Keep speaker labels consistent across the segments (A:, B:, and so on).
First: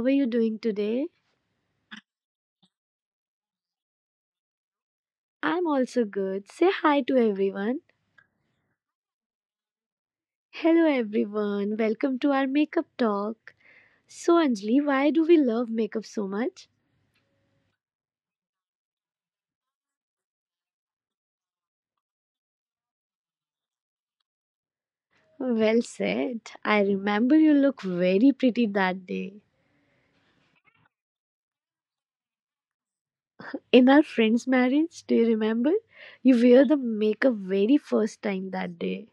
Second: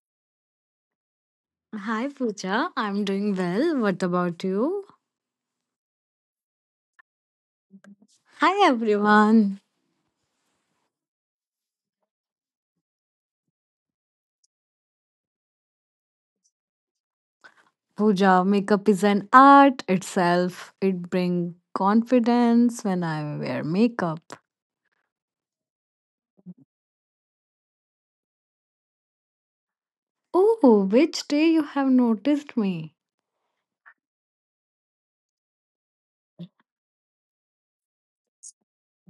A: are you doing today?
B: Hi Pooja, I'm doing well. What about you?
A: I'm also good. Say hi to everyone.
B: Hi everyone.
A: Hello everyone, welcome to our makeup talk. Anjali, why do we love makeup so much?
B: Pooja, makeup is an art itself. It brings confidence when I wear makeup.
A: Well said. I remember you look very pretty that day.
B: Oh, which day you have noticed me?
A: In our friend's marriage, do you remember? You wear the makeup very first time that day.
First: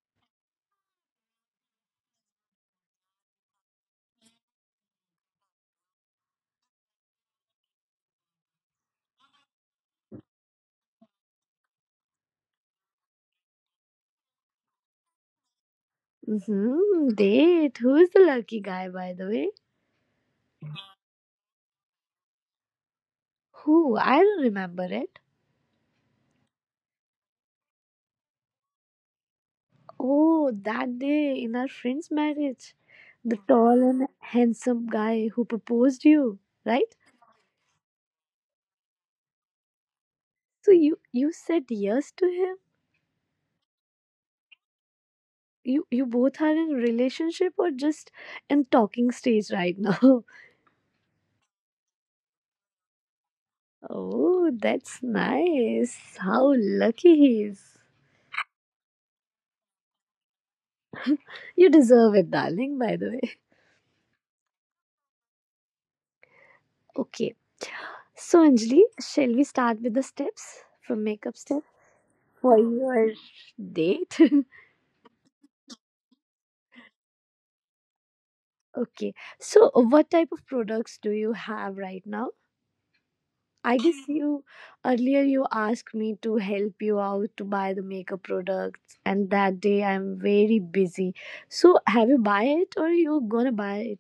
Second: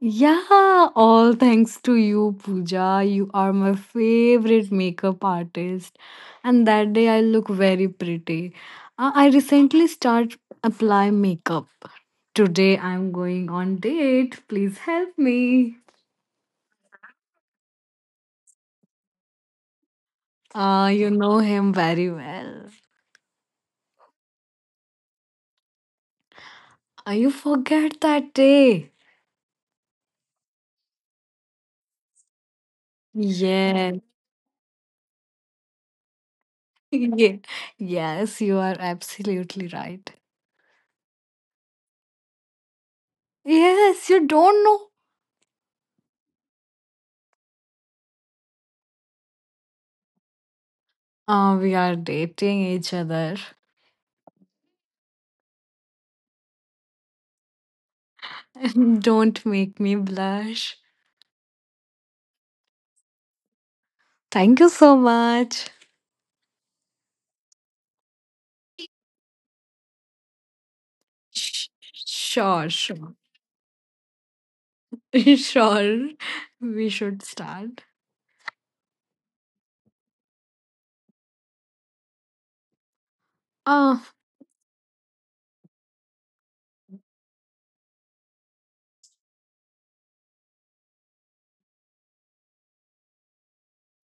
B: Yeah, all thanks to you, Pooja. You are my favorite makeup artist. And that day I look very pretty. I recently start apply makeup. Today I'm going on date. Please help me.
A: Mm-hmm, date. Who is the lucky guy, by the way?
B: You know him very well.
A: Who? I don't remember it.
B: You forget that day.
A: Oh, that day in our friend's marriage, the tall
B: Yeah.
A: and handsome guy who proposed you, right?
B: yeah. Yes, you are absolutely right.
A: So you said yes to him.
B: Yes, you don't know.
A: You both are in a relationship or just in talking stage right now.
B: We are dating each other.
A: Oh, that's nice. How lucky he is.
B: Don't make me blush.
A: You deserve it, darling, by the way.
B: Thank you so much.
A: Okay. So Anjali, shall we start with the steps from makeup step
B: Sh-
A: for
B: Sure, sure.
A: your date?
B: Sure, we should start.
A: Okay. So, what type of products do you have right now? I
B: Uh,
A: guess you earlier you asked me to help you out to buy the makeup products, and that day I'm very busy. So, have you buy it or you gonna buy it?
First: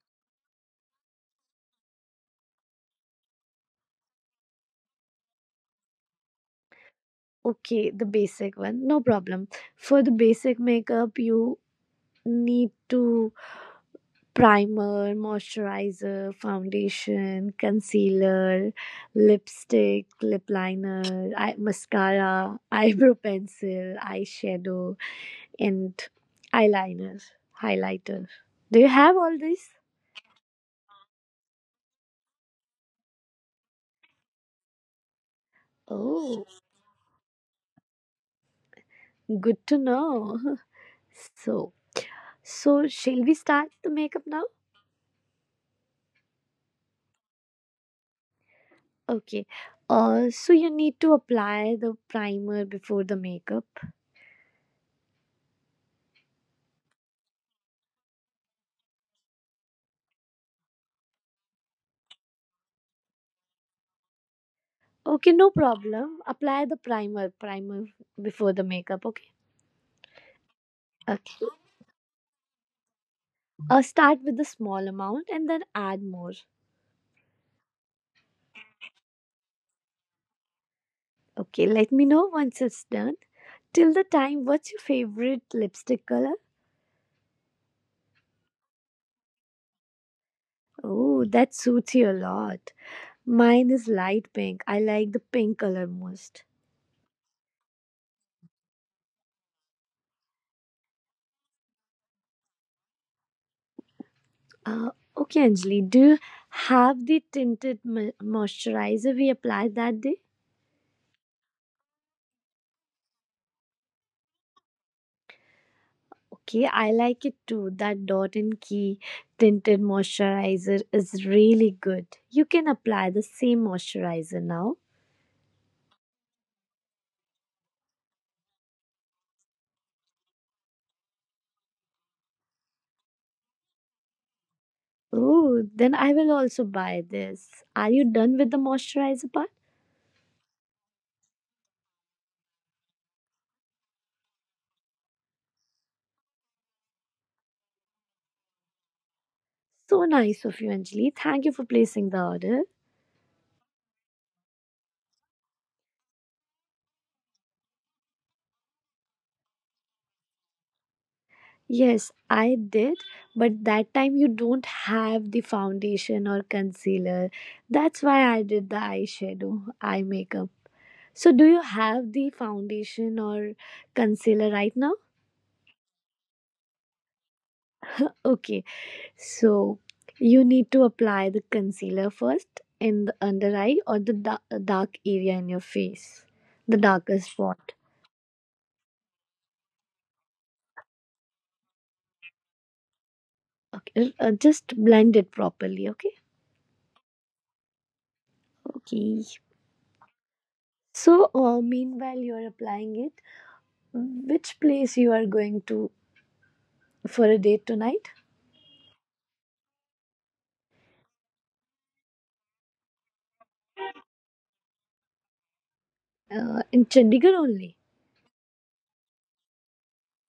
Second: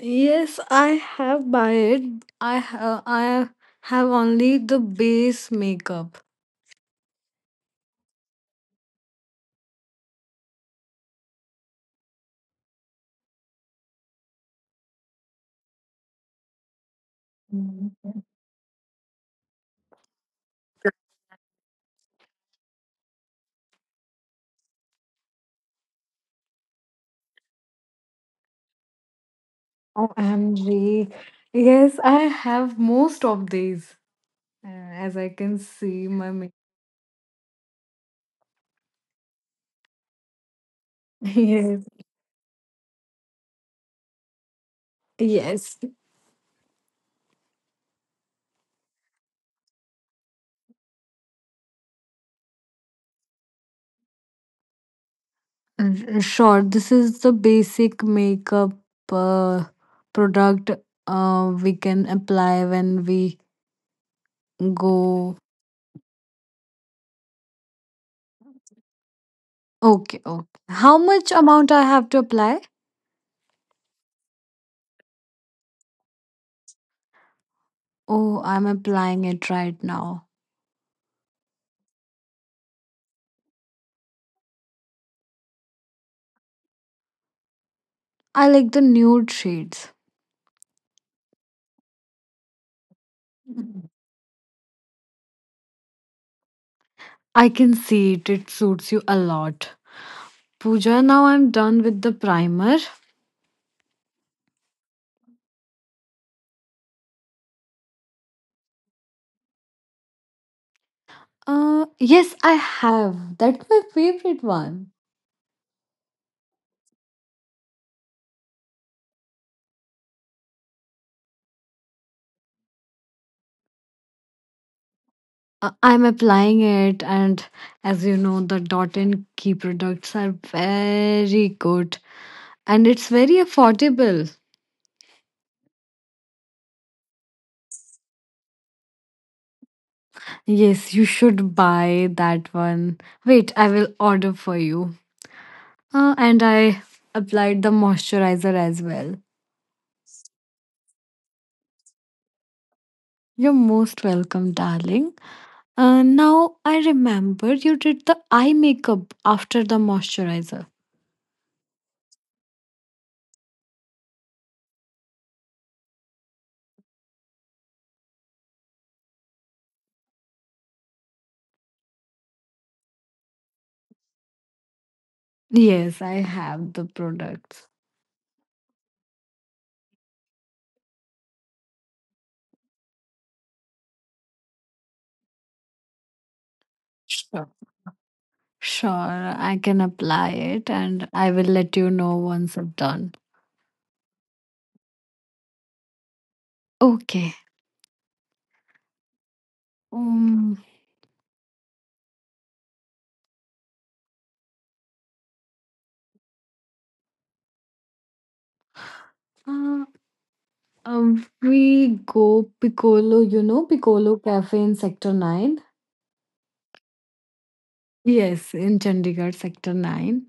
B: yes, I have buy it. I have only the base makeup.
A: Okay, the basic one, no problem. For the basic makeup, you need to primer, moisturizer, foundation,
B: Mm,
A: concealer, lipstick, lip liner, eye, mascara, eyebrow pencil, eyeshadow, and eyeliner, highlighter. Do you have all this?
B: OMG. Yes, I have most of these. As I can
A: Oh,
B: see, my makeup.
A: good to know. So,
B: Yes,
A: so shall we start the makeup now?
B: yes.
A: Okay. So you need to apply the primer before the makeup.
B: Sure, this is the basic makeup uh, product we can apply when we
A: Okay, no
B: go.
A: problem. Apply the primer, primer before the makeup. Okay.
B: Okay, okay. How
A: Okay.
B: much amount I have to apply?
A: Start with a small amount and then add more.
B: Oh, I'm applying it right now.
A: Okay, let me know once it's done. Till the time, what's your favorite lipstick color?
B: I like the nude shades.
A: Oh, that suits you a lot. Mine is light pink. I like the pink color most.
B: I can see it. It suits you a lot. Pooja, now I'm done with the primer.
A: Uh, okay, Anjali, do you have the moisturizer we applied that day?
B: Yes, I have. That's my favorite one.
A: Okay, I like it too. That Dot and Key tinted moisturizer is really good. You can apply the same moisturizer now.
B: I'm applying it, and as you know, the Dot and Key products are very good and it's very affordable.
A: Oh, then I will also buy this. Are you done with the moisturizer part?
B: Yes, you should buy that one. Wait, I will order for you. And I applied the moisturizer as well.
A: So nice of you, Anjali. Thank you for placing the order.
B: You're most welcome, darling. Now I remember you did the eye makeup after the moisturizer.
A: Yes, I did, but that time you don't have the foundation or concealer. That's why I did the eyeshadow, eye makeup. So, do you have the foundation or concealer right now?
B: Yes, I have the products.
A: Okay, so you need to apply the concealer first in the under eye or the dark area in your face, the darkest
B: Sure.
A: spot.
B: Sure, I can apply it and I will let you know once I'm done.
A: Okay, just blend it properly. Okay.
B: Okay.
A: Okay.
B: Um,
A: So, meanwhile, you are applying it. Which place you are going to for a date tonight?
B: uh, we go Piccolo, you know, Piccolo Cafe in Sector 9.
A: In Chandigarh only.
B: Yes, in Chandigarh Sector 9.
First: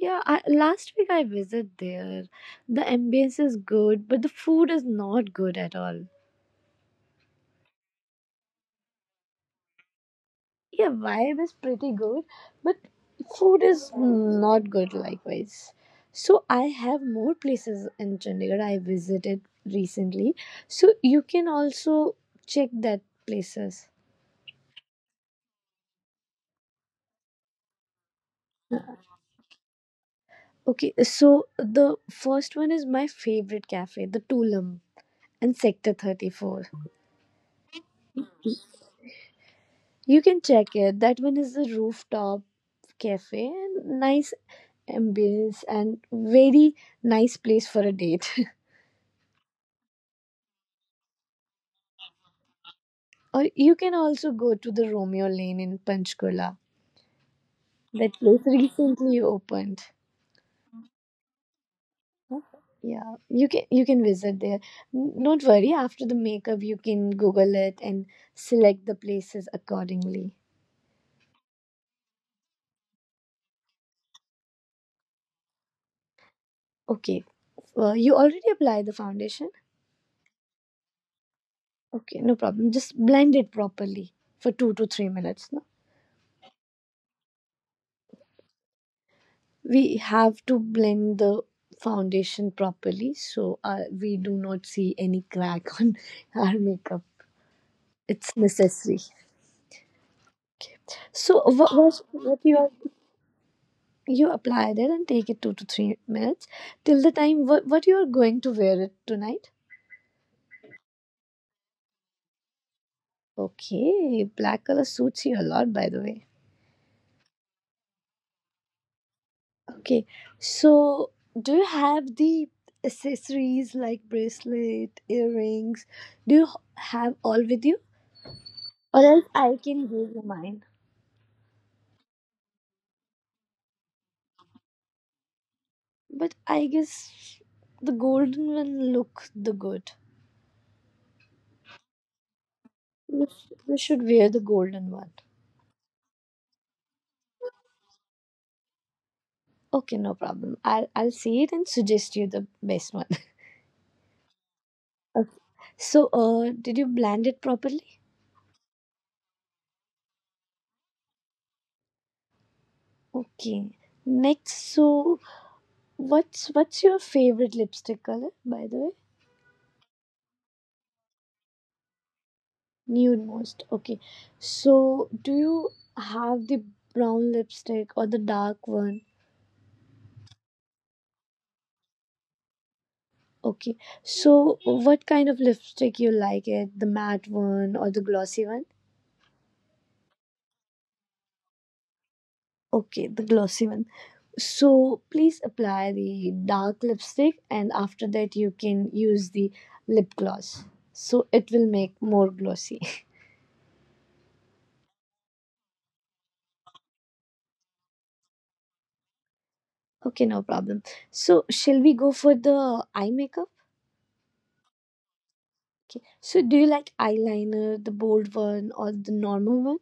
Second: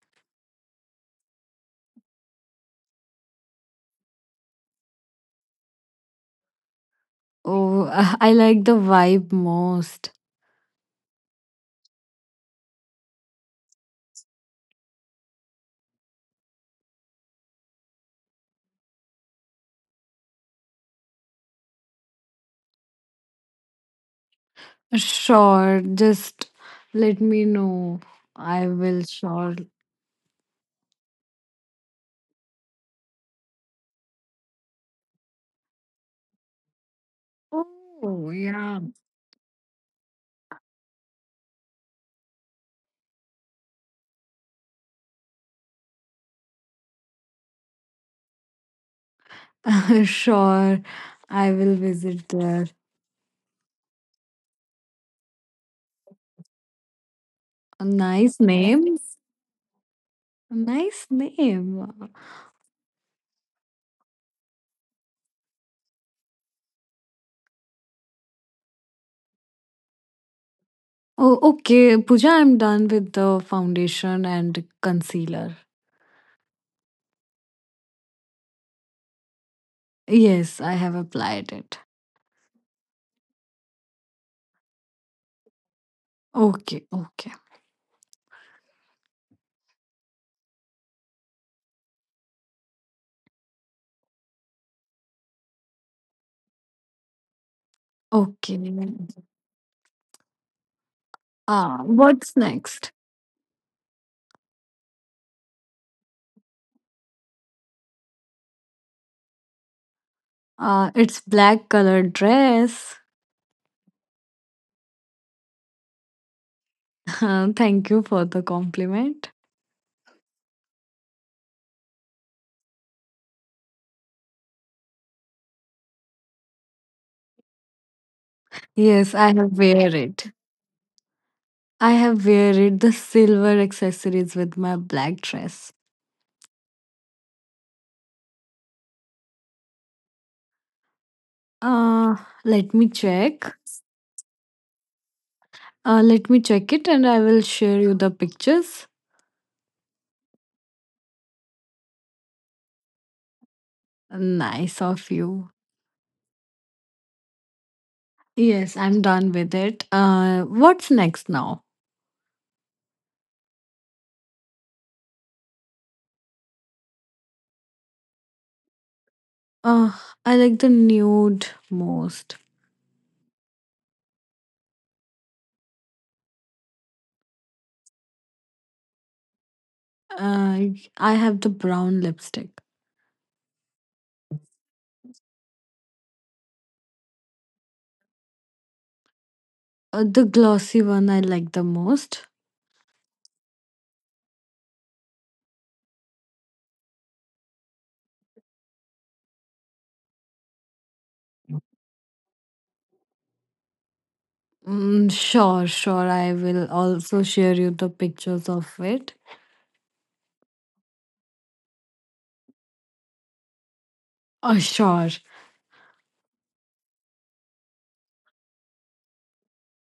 A: Yeah, last week I visited there. The ambience is good, but the food is not good at all.
B: Oh, I like the vibe most.
A: Yeah, vibe is pretty good, but food is not good likewise. So I have more places in Chandigarh I visited recently. So you can also check that places.
B: Sure, just let me know. I will sure.
A: Okay, so the first one is my favorite cafe, the Tulum in Sector 34.
B: Oh, yeah.
A: You can check it. That one is a rooftop cafe and nice ambience and very nice place for a date.
B: Sure, I will visit there.
A: Or you can also go to the Romeo Lane in Panchkula.
B: A
A: That
B: nice
A: place
B: name.
A: recently opened.
B: Nice name.
A: Yeah, you can visit there. Don't worry, after the makeup you can Google it and select the places accordingly.
B: Oh, okay, Pooja, I'm done with the foundation and concealer.
A: Okay, you already applied the foundation.
B: Yes, I have applied it.
A: Okay, no problem. Just blend it properly for 2 to 3 minutes. No?
B: Okay, okay,
A: We have to blend the foundation properly so we do not see any crack on our makeup. It's
B: okay.
A: necessary. So
B: Ah,
A: what
B: what's
A: you are
B: next?
A: you apply that and take it 2 to 3 minutes till the time what you are going to wear it tonight.
B: It's black colored dress.
A: Okay, black color suits you a lot, by the way.
B: Thank you for the compliment.
A: Okay, so do you have the accessories like bracelet, earrings? Do you h- have all with you, or
B: Yes,
A: else
B: I have
A: I can
B: wear
A: give you
B: it.
A: mine.
B: I have wear it the silver accessories with my black dress.
A: But I guess the golden one look the good.
B: Uh, let me
A: You, sh-
B: check.
A: you should wear the golden one.
B: Let me check it and I will share you the pictures.
A: Okay, no problem. I'll see it and suggest you the best one.
B: Nice of
A: Okay.
B: you.
A: So, did you blend it properly?
B: Yes, I'm done with it. What's next now?
A: Okay. Next, so what's your favorite lipstick color, by the way?
B: Uh, I like the nude most.
A: Nude most. Okay. So, do you have the brown lipstick or the dark one?
B: Uh, I have the brown lipstick.
A: Okay. So, what kind of lipstick you like it? The matte one or the glossy one?
B: The glossy one I like the most.
A: Okay, the glossy one. So please apply the dark lipstick and after that you can use the lip gloss. So it will make more glossy.
B: Mm, sure, sure. I will also share you the pictures of it.
A: Okay, no problem. So shall we go for the eye makeup?
B: Sure.
A: Okay. So do you like eyeliner, the bold one or the normal one?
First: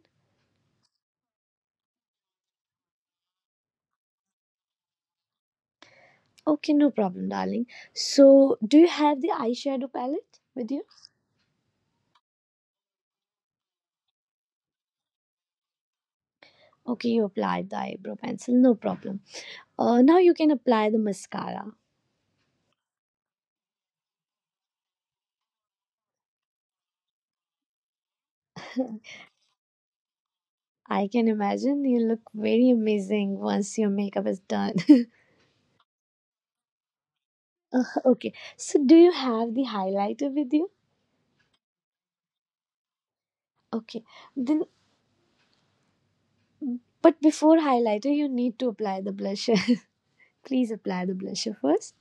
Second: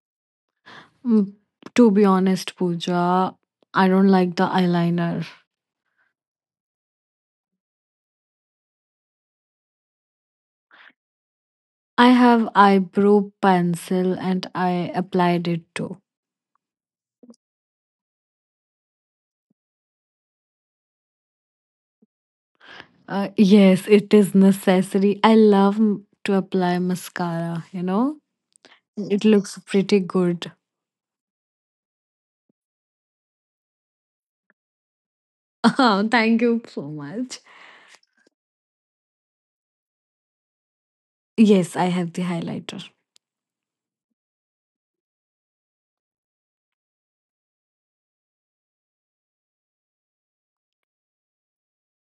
B: Mm, to be honest, Pooja, I don't like the eyeliner.
A: Okay, no problem, darling. So do you have the eyeshadow palette with you?
B: I have eyebrow pencil and I applied it too.
A: Okay, you applied the eyebrow pencil, no problem. Now you can apply the mascara.
B: Yes, it is necessary. I love to apply mascara, you know? It looks pretty good.
A: I can imagine you look very amazing once your makeup is done.
B: Oh, thank you so much.
A: Okay, so do you have the highlighter with you?
B: Yes, I have the highlighter.
A: Okay, then, but before highlighter, you need to apply the blusher. Please apply the blusher first.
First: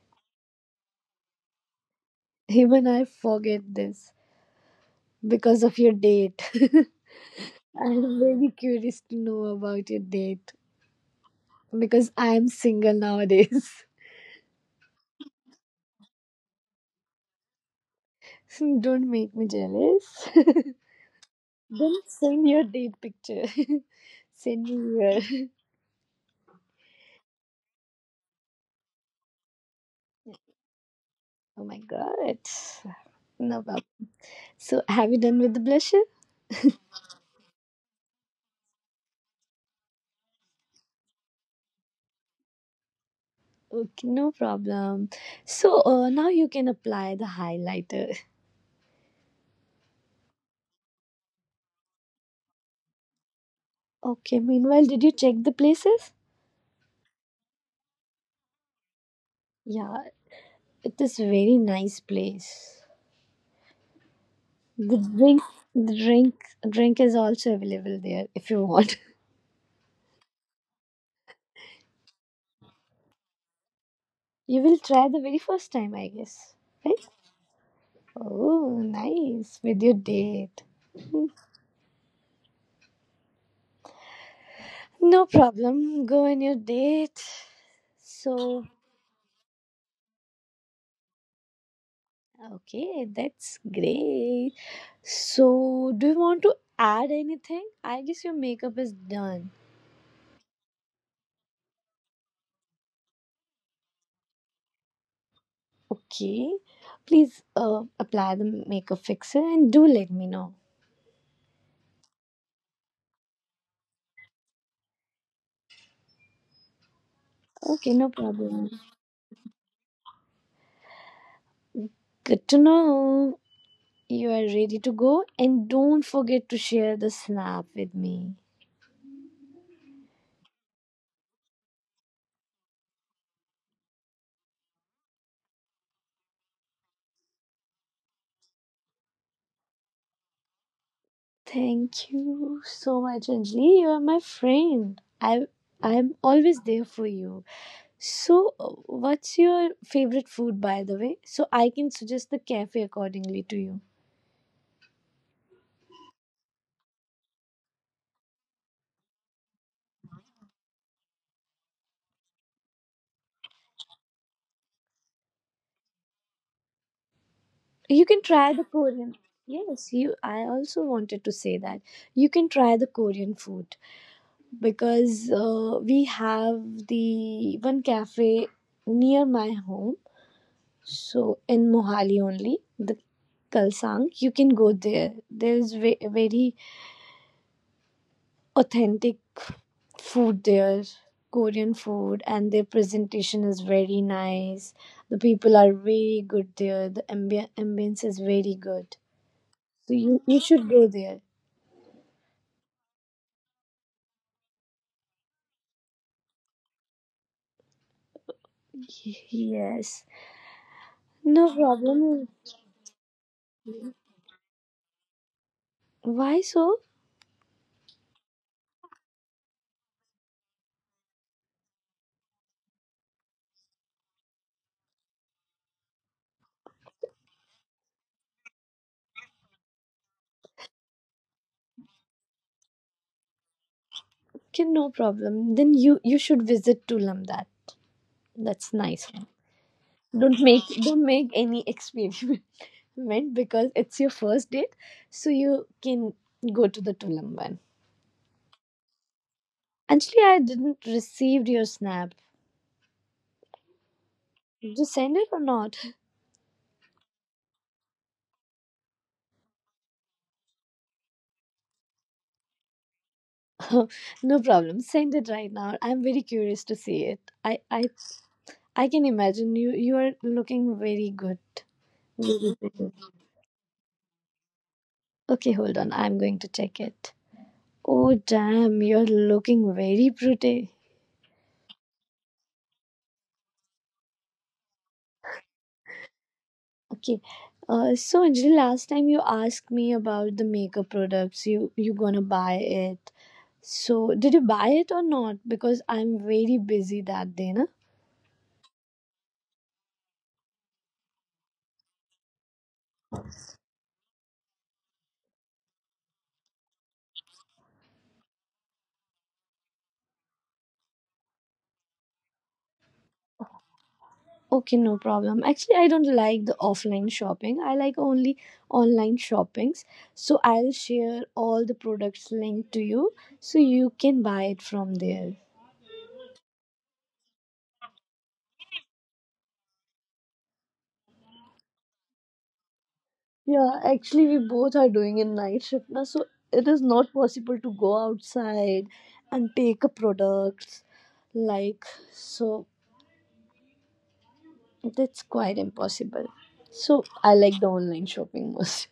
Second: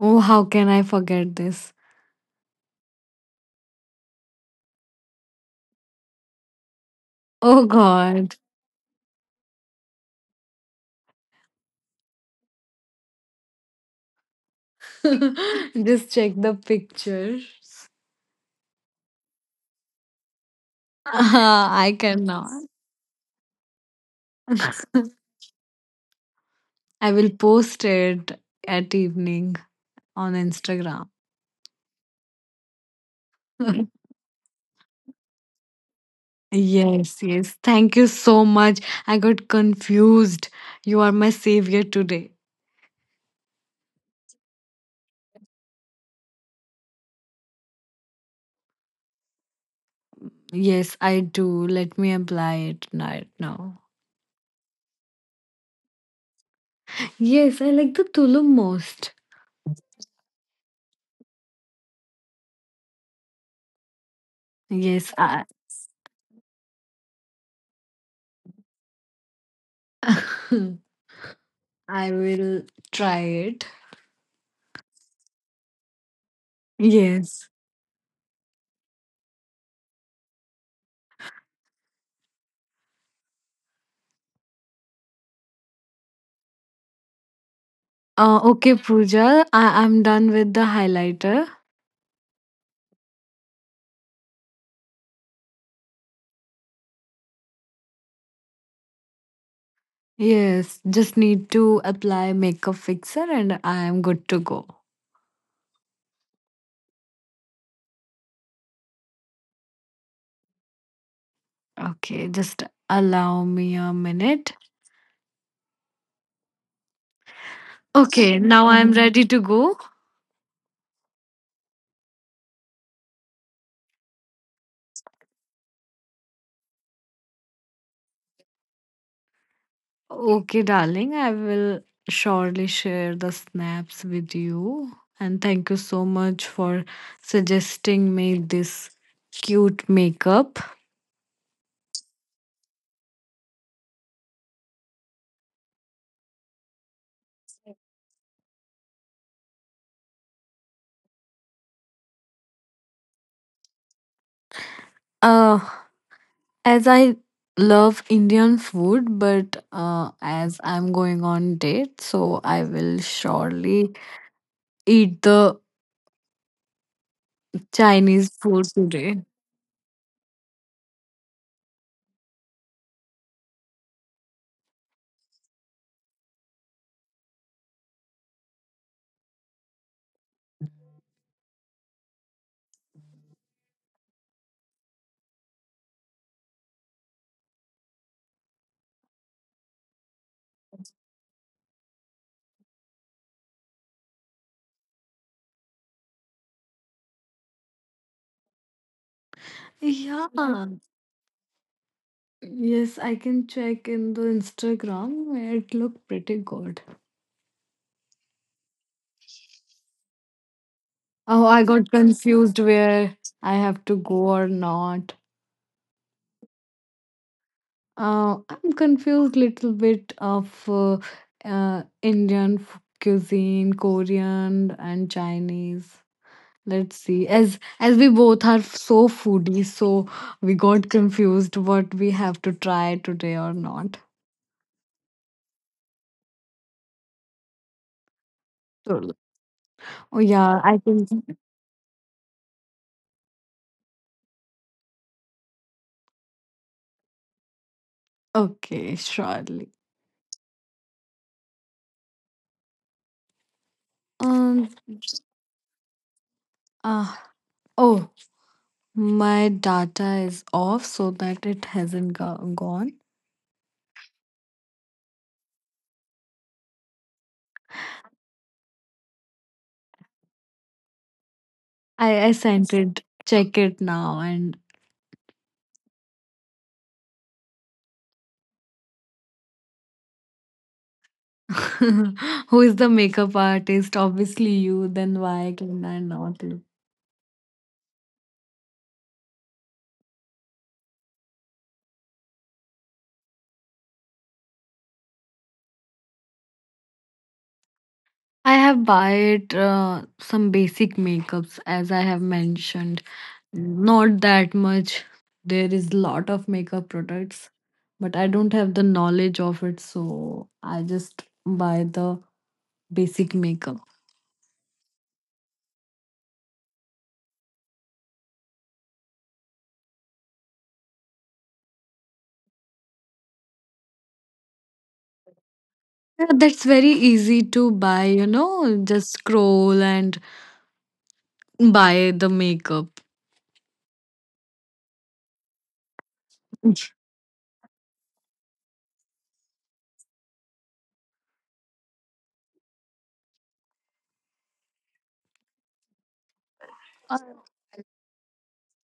B: Oh, how can I forget this?
A: Even I forget this because of your date.
B: Oh
A: I'm
B: God.
A: very curious to know about your date because I am single nowadays.
B: Just check the pictures.
A: Don't make me jealous.
B: Ah, I
A: Don't send
B: cannot.
A: your date picture. Send me your
B: I will post it at evening on Instagram.
A: Oh my god. No problem. So, have you done with the blusher?
B: Yes, yes. Thank you so much. I got confused. You are my savior today.
A: Okay, no problem. So, now you can apply the highlighter.
B: Yes, I do. Let me apply it right now.
A: Okay, meanwhile, did you check the places?
B: Yes, I like the Tulum most.
A: Yeah, it is very nice place. The
B: Yes,
A: drink,
B: I
A: the drink is also available there if you want.
B: I will try it.
A: You will try the very first time, I guess. Right?
B: Yes.
A: Oh, nice. With your date. No problem. Go on your date.
B: Uh,
A: So,
B: okay, Pooja. I'm done with the highlighter.
A: okay, that's great. So, do you want to add anything? I guess your makeup is done.
B: Yes, just need to apply makeup fixer and I am good to go.
A: Okay, please apply the makeup fixer and do let me know.
B: Okay, just allow me a minute.
A: Okay, no
B: Okay, now
A: problem.
B: I'm Mm. ready to go.
A: Good to know you are ready to go, and don't forget to share the snap with me.
B: Okay, darling, I will surely share the snaps with you. And thank you so much for suggesting me this cute makeup.
A: Thank you so much, Anjali. You are my friend. I'm always there for you. So, what's your favorite food, by the way? So I can suggest the cafe accordingly to you.
B: Uh, as I love Indian food, but as I'm going on date, so I will surely eat the
A: You can
B: Chinese
A: try the
B: food
A: Korean.
B: today.
A: Yes, you. I also wanted to say that you can try the Korean food because we have the one cafe near my home. So in Mohali only, the Kalsang, you can go there. There is very authentic food there, Korean food, and their presentation is very nice. The people are very good there. The ambience is very good. So
B: Yeah.
A: you should go there.
B: Yes, I can check in the Instagram. It looked pretty good.
A: Yes.
B: Oh,
A: No
B: I got
A: problem.
B: confused where I have to go or not.
A: Why so?
B: I'm confused little bit of Indian cuisine, Korean and Chinese. Let's see. As we both are so foodie, so we got confused what we have to try today or not.
A: Okay, no problem. Then you should visit Tulam. That's nice.
B: Sure. Oh yeah, I
A: Don't
B: think
A: make any experiment because it's your first date, so you can go to the Tulam one.
B: okay, surely.
A: Actually, I didn't receive your snap.
B: Um.
A: Did send it or not?
B: Uh, oh, my data is off, so that it hasn't gone.
A: No problem. Send it right now. I'm very curious to see it. I can imagine you are looking very good.
B: I
A: Very, very
B: sent
A: good.
B: it. Check it now. And
A: Okay, hold on. I'm going to check it. Oh damn, you're looking very pretty.
B: who is the makeup artist? Obviously you. Then why can I not look?
A: Okay. So Anjali, last time you asked me about the makeup products you gonna buy it. So did you buy it or not? Because I'm very busy that day, na.
B: I have bought some basic makeups as I have mentioned. Not that much. There is lot of makeup products, but I don't have the knowledge of it, so I just buy the basic makeup.
A: Okay, no problem. Actually, I don't like the offline shopping. I like only online shoppings. So I'll share all the products linked to you so you can buy it from there.
B: Yeah, that's very easy to buy, you know, just scroll and buy the makeup.
A: Yeah, actually we both are doing a night shift now, so it is not possible to go outside and take a products like so that's quite impossible. So I like the online shopping most.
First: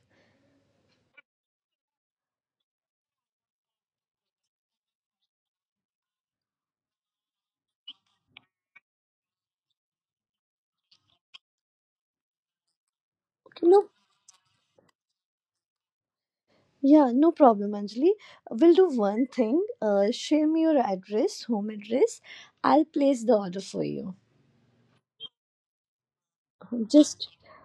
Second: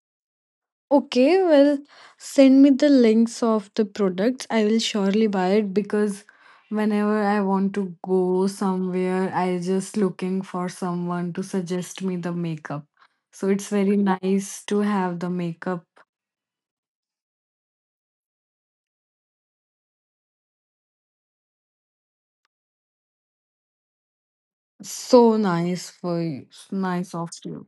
B: Okay, well, send me the links of the products. I will surely buy it because whenever I want to go somewhere, I just looking for someone to suggest me the makeup. So it's
A: Okay, no
B: very nice to have the makeup.
A: Yeah, no problem, Anjali. We'll do one thing. Share me your address, home address. I'll place the order for you.
B: So nice for you. So Nice of
A: Just
B: you.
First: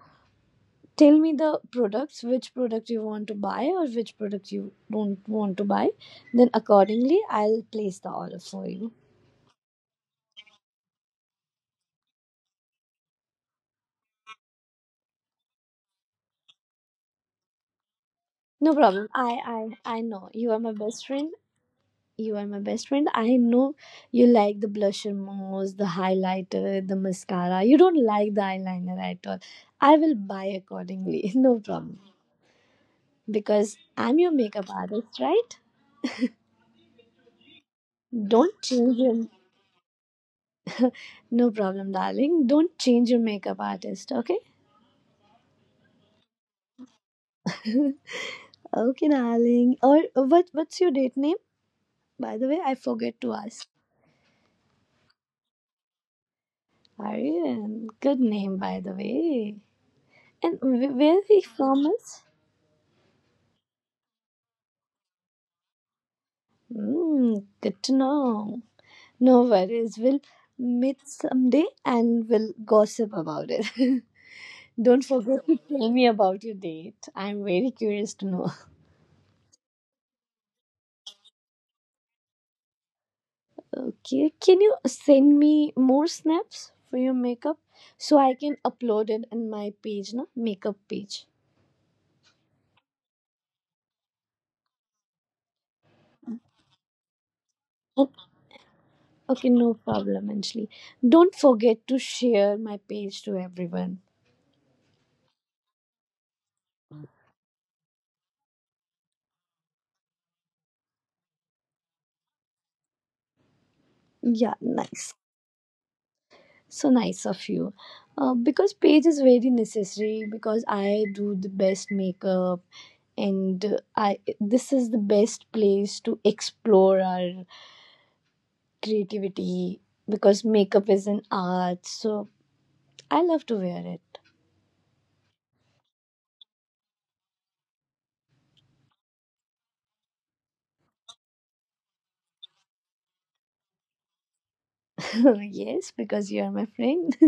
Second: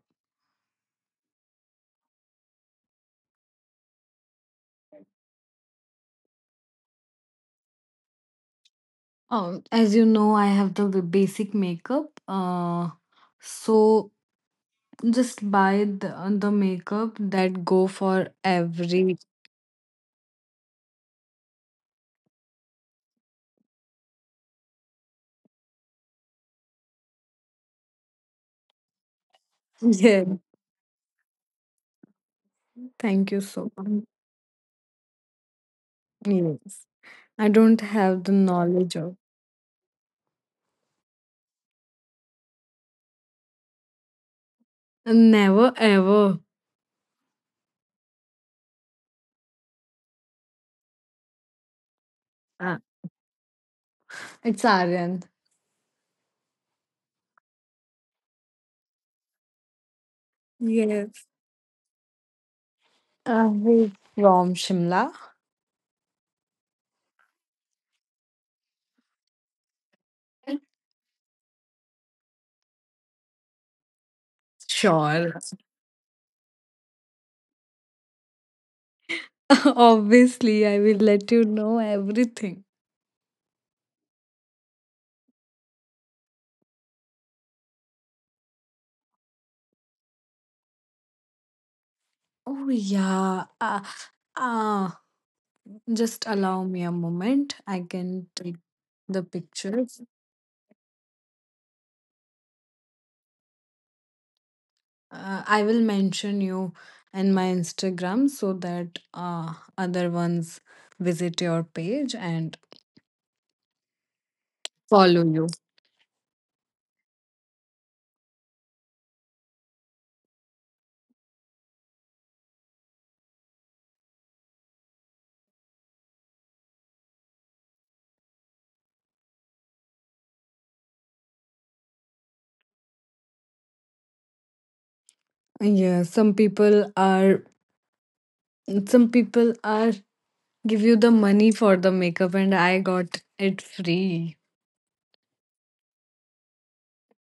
A: tell me the products, which product you want to buy or which product you don't want to buy. Then accordingly, I'll place the order for you.
B: As you know, I have the basic makeup. So just buy the makeup that go for
A: No problem.
B: every.
A: I know you are my best friend. You are my best friend. I know you like the blusher most, the highlighter, the mascara. You don't like the eyeliner at all. I will
B: Yeah.
A: buy accordingly. No problem.
B: Thank you so
A: Because
B: much.
A: I'm your makeup artist, right?
B: Yes. I don't have the
A: Don't change
B: knowledge of.
A: your No problem, darling. Don't change your makeup artist, okay?
B: Never ever.
A: Okay, darling. Or what? What's your date name? By the way, I
B: Ah,
A: forget to ask.
B: it's Aryan.
A: Aryan, good name, by the way. And where
B: Yes.
A: he from is?
B: He's from Shimla.
A: Mm, good to know. No worries. We'll meet someday and we'll gossip about it. Don't forget
B: Sure.
A: to tell me about your date. I'm very curious to know.
B: Obviously, I will let you know everything.
A: Okay, can you send me more snaps for your makeup so I can upload it in my page, na makeup page?
B: Oh, yeah. Uh, just allow me a moment. I
A: O-
B: can take the
A: Okay, no
B: pictures.
A: problem, Anjali. Don't forget to share my page to everyone.
B: I will mention you in my Instagram so that other ones visit your page and
A: Yeah, nice.
B: follow you.
A: So nice of you. Because page is very necessary because I do the best makeup and I this is the best place to explore our creativity because makeup is an art. So I love to wear it.
B: Yeah, some people are give you the money for the makeup and I got it free.
A: Yes, because you are my friend.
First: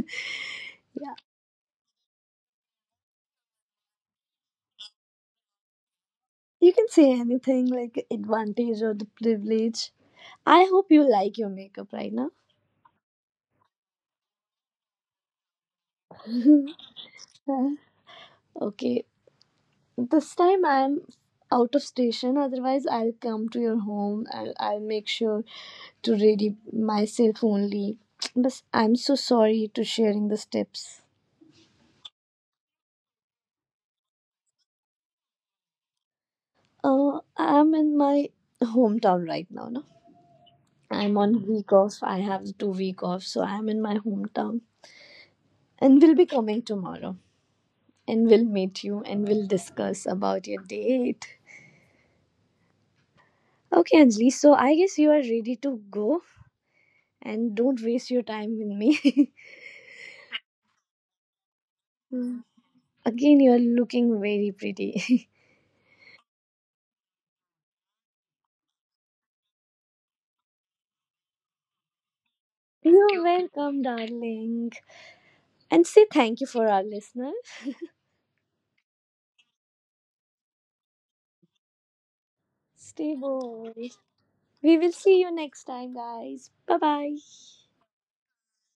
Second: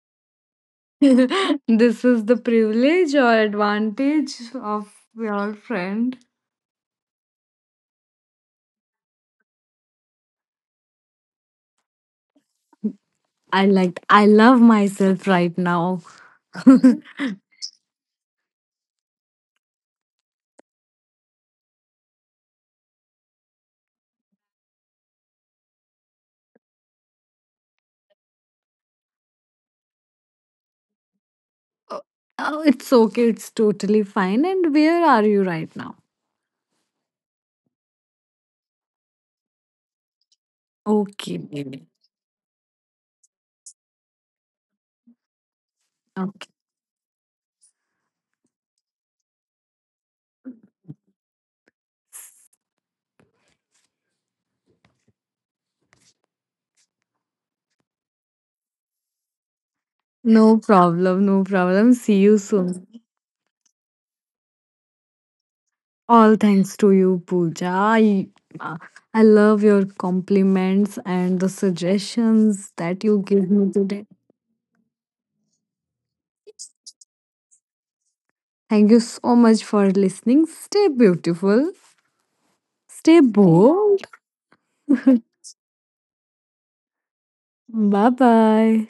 A: Yeah.
B: This is the privilege or advantage of your friend.
A: You can say anything like advantage or the privilege. I hope you like your makeup right now.
B: I love myself right now.
A: Huh? Okay. This time I'm out of station, otherwise I'll come to your home and I'll make sure to ready myself only. But I'm so sorry to sharing the steps.
B: Oh, oh, it's okay, it's totally fine. And where are you right now?
A: I'm in my hometown right now, no? I'm
B: Okay,
A: on week
B: baby.
A: off. I have 2 week off, so I'm in my hometown and will be
B: Okay.
A: coming tomorrow. And we'll meet you and we'll discuss about your date. Okay, Anjali, so I guess you are ready to go and don't waste your time with me.
B: No problem, no problem. See you soon.
A: Again, you are looking very pretty.
B: All thanks to you, Pooja. Uh, I love your compliments and the suggestions that you
A: You're
B: give me
A: welcome,
B: today.
A: darling. And say thank you for our listeners.
B: Thank you so much for listening. Stay beautiful. Stay
A: Stay bold.
B: bold.
A: We will see you next time, guys. Bye bye.
B: Bye bye.